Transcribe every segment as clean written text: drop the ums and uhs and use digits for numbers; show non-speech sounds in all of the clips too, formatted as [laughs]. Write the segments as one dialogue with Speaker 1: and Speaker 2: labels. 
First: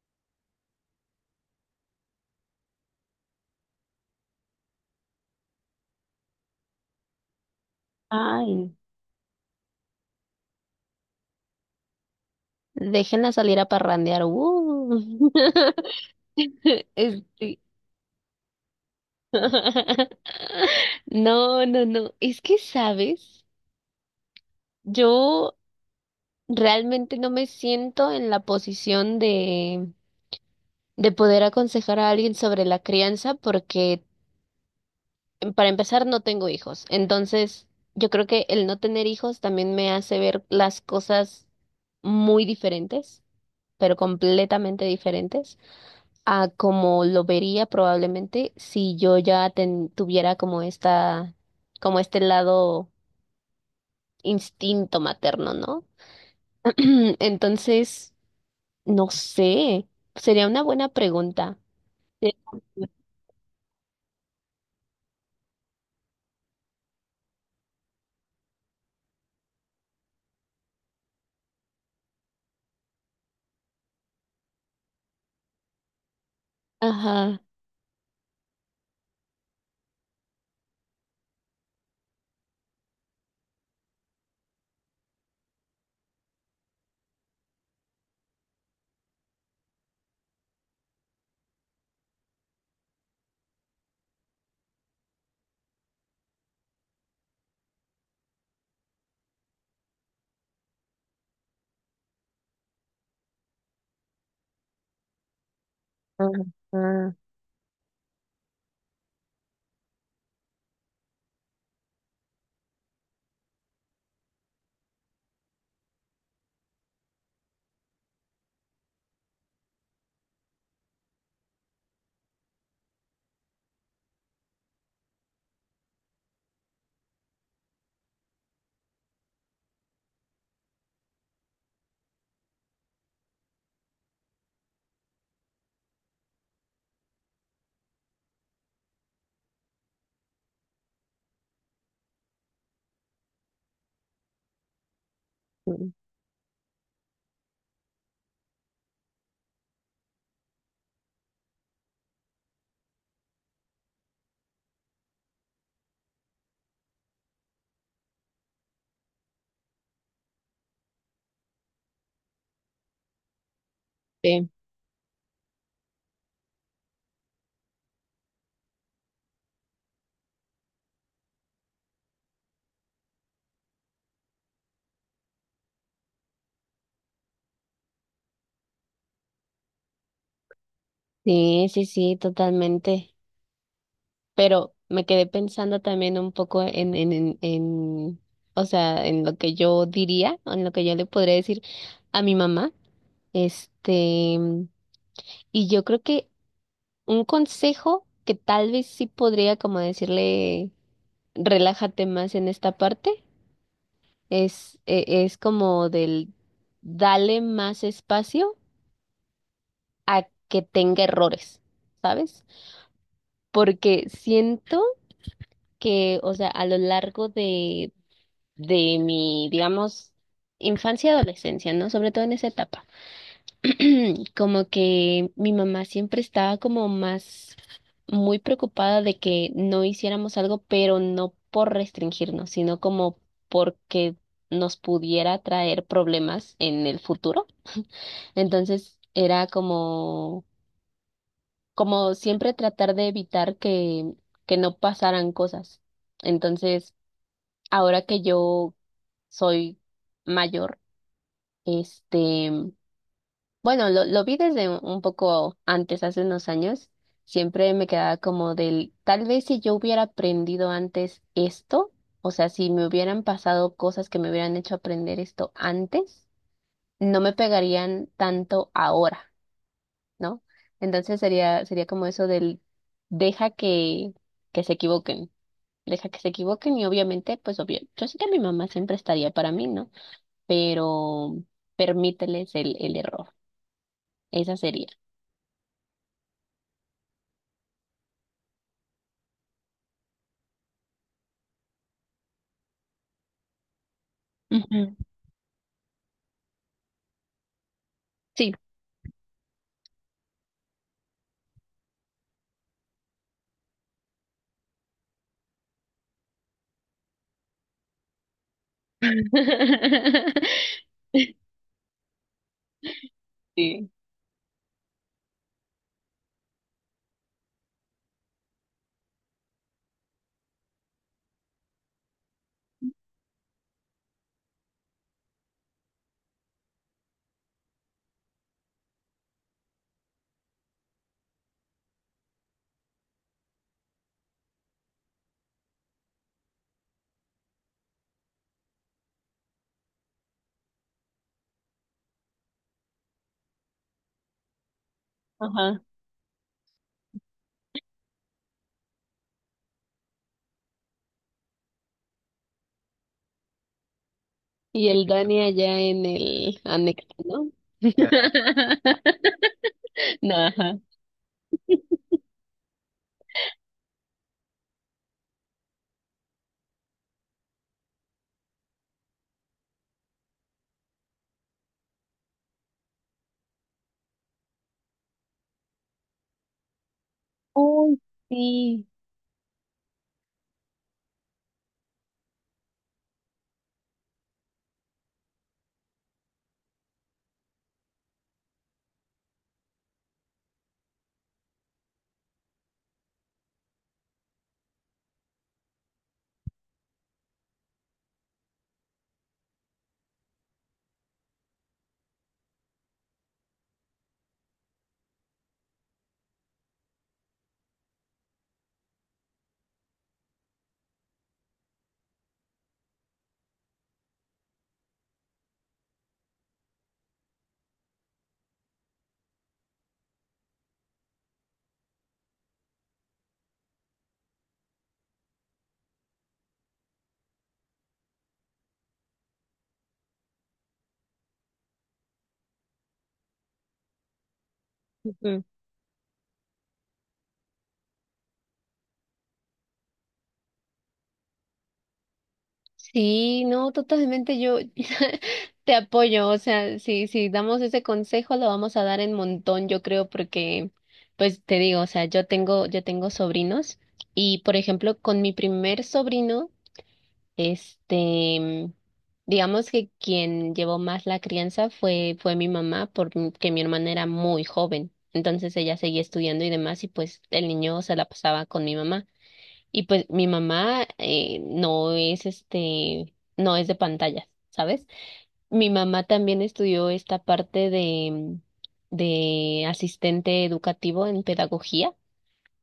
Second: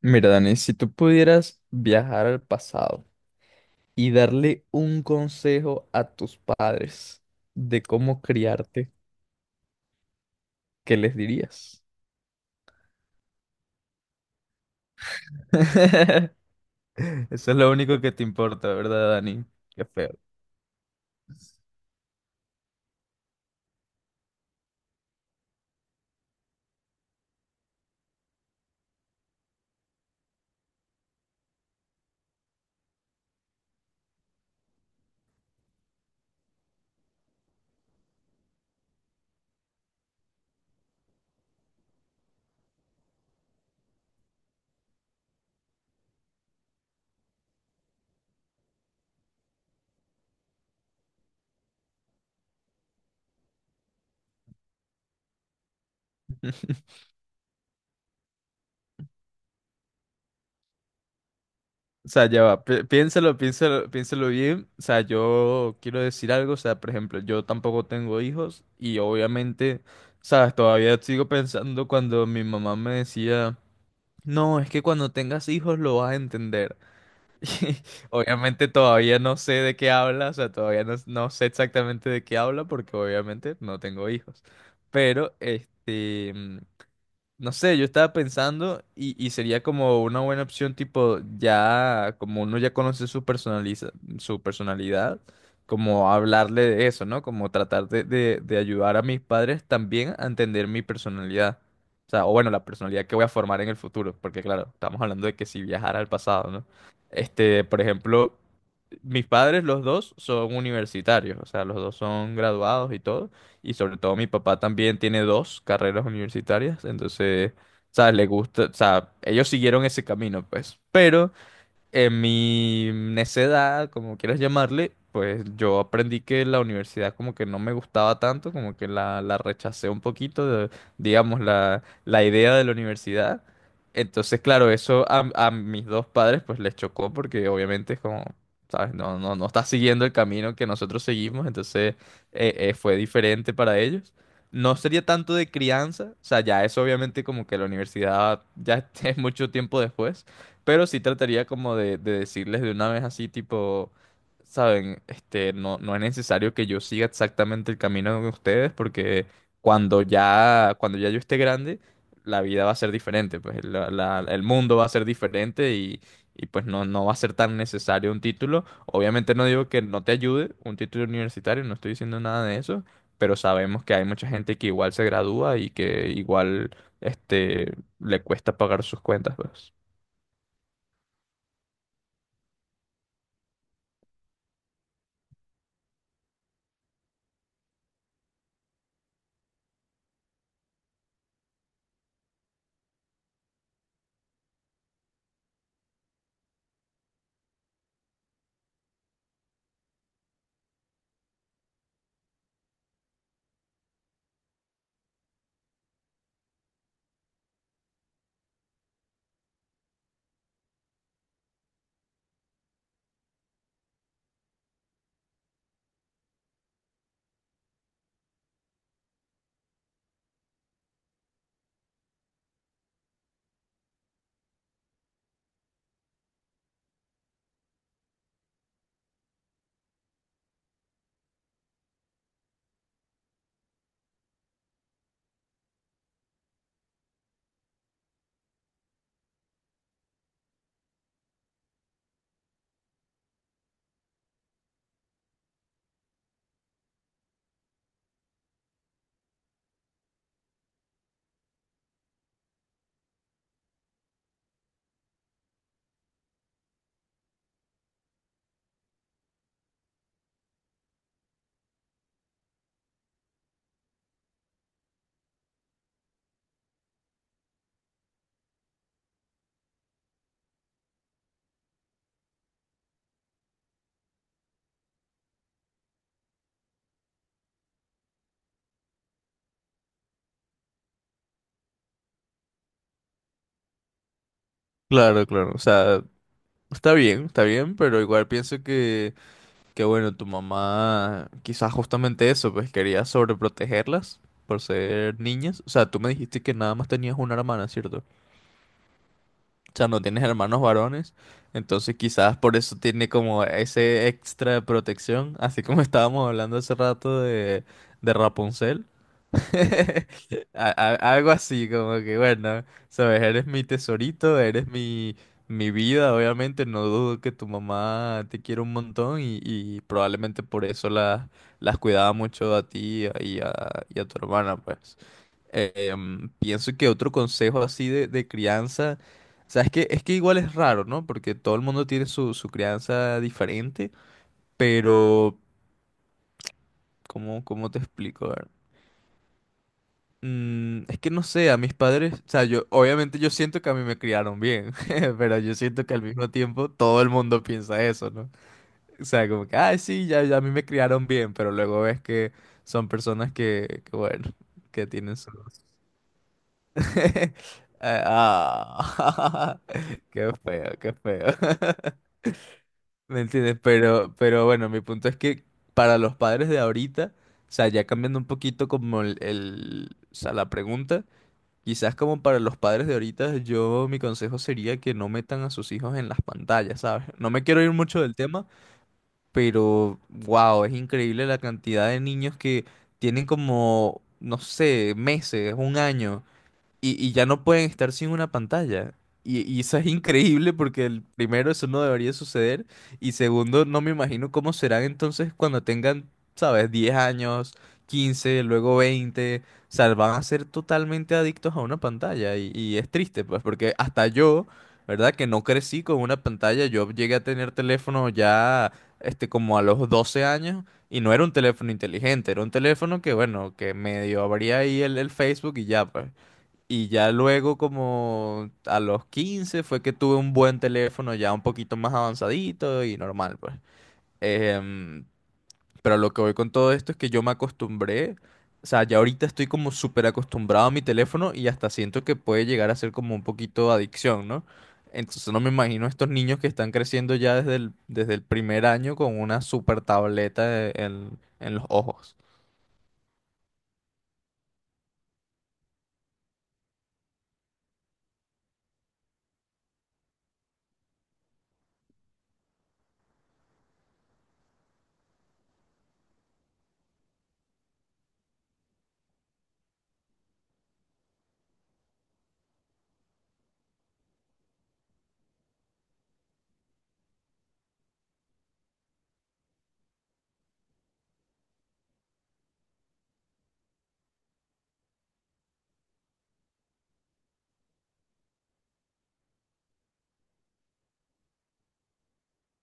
Speaker 1: Mira, Dani, si tú pudieras viajar al pasado y darle un consejo a tus padres de cómo
Speaker 2: Ay,
Speaker 1: criarte, ¿qué les dirías?
Speaker 2: déjenla salir a parrandear.
Speaker 1: [laughs]
Speaker 2: [laughs]
Speaker 1: Eso es
Speaker 2: Este,
Speaker 1: lo único que te importa, ¿verdad, Dani? Qué feo.
Speaker 2: [laughs] No, no, no. Es que, ¿sabes? Yo realmente no me siento en la posición de poder aconsejar a alguien sobre la crianza porque, para empezar, no tengo hijos. Entonces, yo creo que el no tener hijos también me hace ver las cosas muy diferentes, pero completamente diferentes a como lo vería probablemente si yo ya tuviera como esta, como este lado instinto materno, ¿no? [clears throat] Entonces, no sé, sería una buena pregunta.
Speaker 1: O sea,
Speaker 2: Sí.
Speaker 1: ya va, piénsalo, piénsalo bien. O sea, yo quiero decir algo, o sea, por ejemplo, yo tampoco tengo hijos y obviamente, sabes, todavía sigo pensando cuando mi mamá me decía, no, es que cuando tengas hijos lo vas a entender.
Speaker 2: Ajá,
Speaker 1: [laughs] Obviamente todavía no sé de qué habla, o sea, todavía no sé exactamente de qué habla porque obviamente no tengo hijos. Pero, este, no sé, yo estaba pensando y sería como una buena opción tipo ya, como uno ya conoce su personaliza, su personalidad, como hablarle de eso, ¿no? Como tratar de ayudar a mis padres también a entender mi personalidad. O sea, o bueno, la personalidad que voy a formar en el futuro, porque claro, estamos hablando de que si viajara al pasado,
Speaker 2: ajá.
Speaker 1: ¿no? Este, por ejemplo, mis padres, los dos, son universitarios, o sea, los dos son graduados y todo. Y sobre todo mi papá también tiene dos carreras universitarias, entonces, ¿sabes? Le gusta, o sea, ellos siguieron ese camino, pues. Pero en mi necedad, como quieras llamarle, pues yo aprendí que la universidad como que no me gustaba tanto, como que la rechacé un poquito, digamos, la idea de la universidad. Entonces, claro, eso a mis dos padres pues les chocó porque obviamente es como, ¿sabes? No está siguiendo el camino que nosotros seguimos, entonces fue diferente para ellos. No sería tanto de
Speaker 2: mm,
Speaker 1: crianza, o sea, ya eso obviamente como que la universidad ya [laughs] es mucho tiempo después pero sí trataría como de decirles de una vez así, tipo, saben, este, no es necesario que yo siga exactamente el camino de ustedes, porque cuando ya yo esté grande, la vida va a ser diferente, pues el
Speaker 2: sí,
Speaker 1: mundo va a ser diferente y pues no va a ser tan necesario un título. Obviamente no digo que no te ayude un título universitario, no estoy diciendo nada de eso, pero sabemos que hay mucha gente que igual se gradúa y que igual, este, le cuesta pagar sus cuentas, pues.
Speaker 2: sí, totalmente. Pero me quedé pensando también un poco o sea, en lo que yo diría, en lo que yo le podría decir a mi mamá. Este, Y yo creo que un consejo que tal vez sí podría como decirle, relájate más en esta parte, es como del dale más espacio a que tenga errores, ¿sabes? Porque siento que, o sea, a lo largo de mi, digamos, infancia y adolescencia, ¿no? Sobre todo en esa etapa. [clears throat] Como que mi mamá siempre estaba como más muy preocupada de que no hiciéramos algo, pero no por restringirnos, sino como porque nos pudiera traer problemas en el futuro. Entonces era como, como siempre tratar de evitar que no pasaran cosas. Entonces, ahora que yo soy mayor, este bueno, lo vi desde un poco antes, hace unos años. Siempre me quedaba como del, tal vez si yo hubiera aprendido antes esto, o sea, si me hubieran pasado cosas que me hubieran hecho aprender esto antes, no me pegarían tanto ahora, ¿no? Entonces sería como eso del, deja que se equivoquen, deja que se equivoquen y obviamente, pues obvio, yo sé que mi mamá siempre estaría para mí, ¿no? Pero permíteles el error, esa sería.
Speaker 1: Claro, claro. O sea, está bien, pero igual pienso que bueno, tu mamá quizás justamente eso, pues quería sobreprotegerlas por
Speaker 2: Ujú.
Speaker 1: ser niñas. O sea, tú me dijiste que nada más tenías una hermana, ¿cierto? O
Speaker 2: Sí.
Speaker 1: sea, no tienes hermanos varones, entonces quizás por eso tiene como ese extra de protección, así como [laughs] estábamos hablando hace rato de Rapunzel. [laughs]
Speaker 2: [laughs]
Speaker 1: Algo así, como que bueno, sabes, eres mi
Speaker 2: Sí,
Speaker 1: tesorito, mi vida, obviamente, no dudo que tu mamá te quiere un montón y probablemente por eso las cuidaba mucho a ti y a tu hermana, pues. Pienso que otro consejo así de crianza, o sea, es que igual es raro, ¿no? Porque todo el mundo tiene su crianza diferente, pero ¿cómo te explico? Es que no sé, a mis padres, o sea, yo siento que a mí me criaron bien, [laughs] pero yo
Speaker 2: ajá.
Speaker 1: siento que al mismo tiempo todo el mundo piensa eso, ¿no? O sea, como que, ay, sí, ya a mí me criaron bien, pero luego ves que son personas que bueno, que
Speaker 2: Y el
Speaker 1: tienen su...
Speaker 2: Dani allá en el anexo,
Speaker 1: [laughs]
Speaker 2: ¿no? Ya. [laughs]
Speaker 1: Ah, [laughs] qué
Speaker 2: No,
Speaker 1: feo,
Speaker 2: ajá.
Speaker 1: qué feo. [laughs] ¿Me entiendes? Pero bueno, mi punto es que para los padres de ahorita, o sea, ya cambiando un poquito como o sea, la pregunta. Quizás como para los padres de ahorita, yo mi consejo sería que no metan a sus hijos en las pantallas, ¿sabes? No me quiero ir
Speaker 2: Uy,
Speaker 1: mucho del tema,
Speaker 2: sí.
Speaker 1: pero wow, es increíble la cantidad de niños que tienen como, no sé, meses, un año y ya no pueden estar sin una pantalla. Y eso es increíble porque el, primero eso no debería suceder y segundo no me imagino cómo serán entonces cuando tengan, sabes, 10 años, 15 luego 20 o sea, van a ser totalmente adictos a una pantalla y es triste pues porque hasta yo, ¿verdad? Que no crecí con una pantalla, yo llegué a tener teléfono ya este como a los 12 años. Y no era un teléfono inteligente, era un teléfono que, bueno, que medio abría ahí el Facebook y ya, pues. Y ya luego, como a los 15 fue que tuve un buen teléfono ya un poquito más avanzadito y normal, pues. Em, pero lo que voy con todo esto es que yo me acostumbré, o sea, ya ahorita estoy como súper acostumbrado a mi teléfono y hasta siento que puede llegar a ser como un poquito adicción, ¿no? Entonces no
Speaker 2: Ujú.
Speaker 1: me imagino estos niños que están creciendo ya desde desde el primer año con una súper tableta en los ojos.
Speaker 2: Sí, no, totalmente yo [laughs] te apoyo, o sea, si damos ese consejo lo vamos a dar en montón, yo creo, porque, pues te digo, o sea, yo tengo sobrinos y, por ejemplo, con mi primer sobrino, Este, digamos que quien llevó más la crianza fue mi mamá, porque mi hermana era muy joven. Entonces ella seguía estudiando y demás, y pues el niño se la pasaba con mi mamá. Y pues mi mamá no es no es de pantallas, ¿sabes? Mi mamá también estudió esta parte de asistente educativo en pedagogía.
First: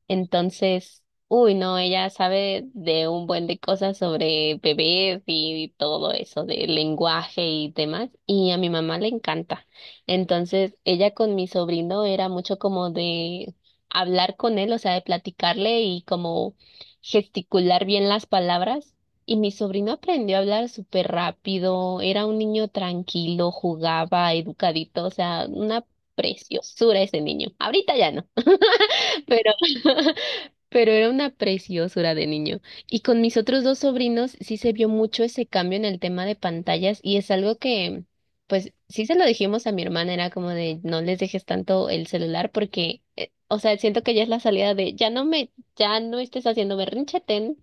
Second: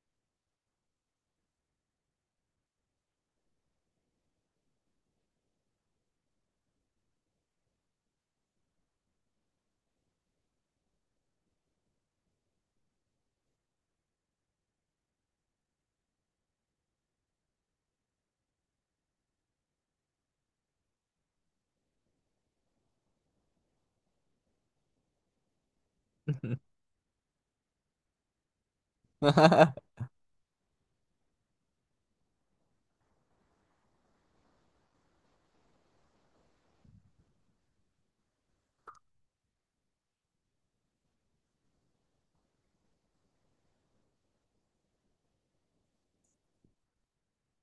Speaker 2: Entonces, uy, no, ella sabe de un buen de cosas sobre bebés y todo eso, de lenguaje y demás, y a mi mamá le encanta. Entonces, ella con mi sobrino era mucho como de hablar con él, o sea, de platicarle y como gesticular bien las palabras. Y mi sobrino aprendió a hablar súper rápido, era un niño tranquilo, jugaba, educadito, o sea, una preciosura ese niño. Ahorita ya no, [laughs] pero [laughs] pero era una preciosura de niño. Y con mis otros dos sobrinos sí se vio mucho ese cambio en el tema de pantallas y es algo que, pues sí se lo dijimos a mi hermana, era como de no les dejes tanto el celular porque, o sea, siento que ya es la salida de ya no estés haciendo berrinche, ten,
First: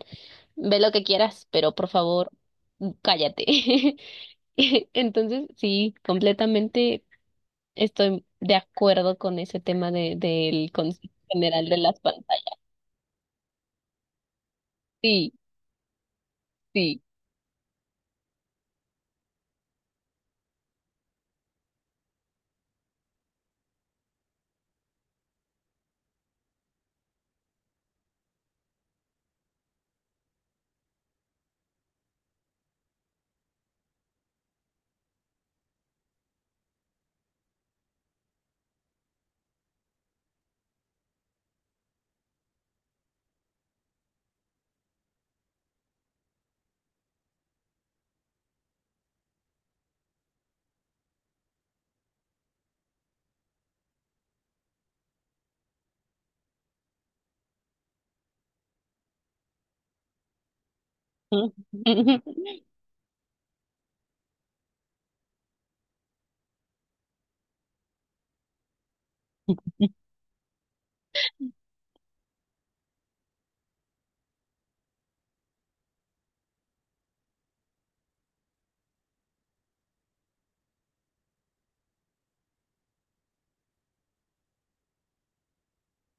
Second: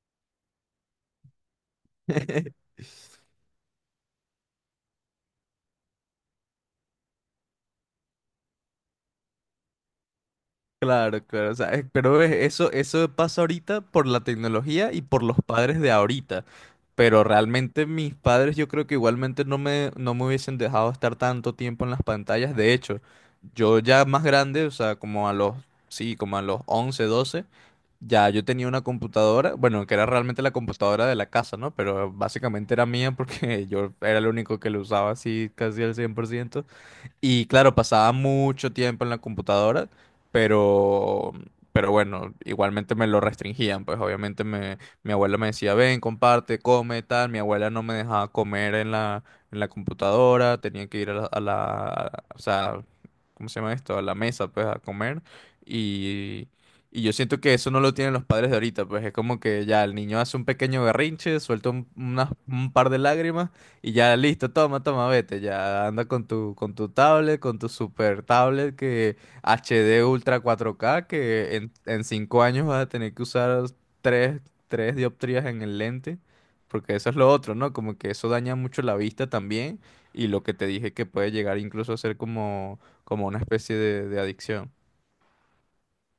Speaker 2: ve lo que quieras, pero por favor,
Speaker 1: [laughs]
Speaker 2: cállate. [laughs] Entonces, sí, completamente estoy de acuerdo con ese tema del concepto
Speaker 1: Claro, claro, o
Speaker 2: general
Speaker 1: sea,
Speaker 2: de las
Speaker 1: pero
Speaker 2: pantallas.
Speaker 1: eso, eso pasa ahorita por la tecnología y por
Speaker 2: Sí,
Speaker 1: los padres de ahorita.
Speaker 2: sí.
Speaker 1: Pero realmente mis padres yo creo que igualmente no me hubiesen dejado estar tanto tiempo en las pantallas. De hecho, yo ya más grande, o sea, sí, como a los 11, 12, ya yo tenía una computadora, bueno, que era realmente la computadora de la casa, ¿no? Pero básicamente era mía porque [laughs] yo era el único que lo usaba así casi al 100%. Y claro, pasaba mucho tiempo en la computadora, pero, pero bueno, igualmente me lo restringían, pues obviamente mi abuela me decía, ven, comparte, come, tal, mi abuela no me dejaba comer en en la computadora, tenía que ir a o sea, ¿cómo se llama esto? A la mesa, pues, a comer, y, y yo siento que eso no lo tienen los padres de ahorita, pues es como que ya el niño hace un pequeño
Speaker 2: [laughs]
Speaker 1: berrinche, suelta
Speaker 2: Ujú.
Speaker 1: un par de lágrimas, y ya listo, toma, toma, vete. Ya anda con tu tablet, con tu super tablet que HD Ultra 4K, que en cinco años vas a tener que usar tres, tres dioptrías en el lente. Porque eso es lo otro, ¿no? Como que eso daña mucho la vista también. Y lo que te dije que puede llegar incluso a ser como, como una especie de adicción.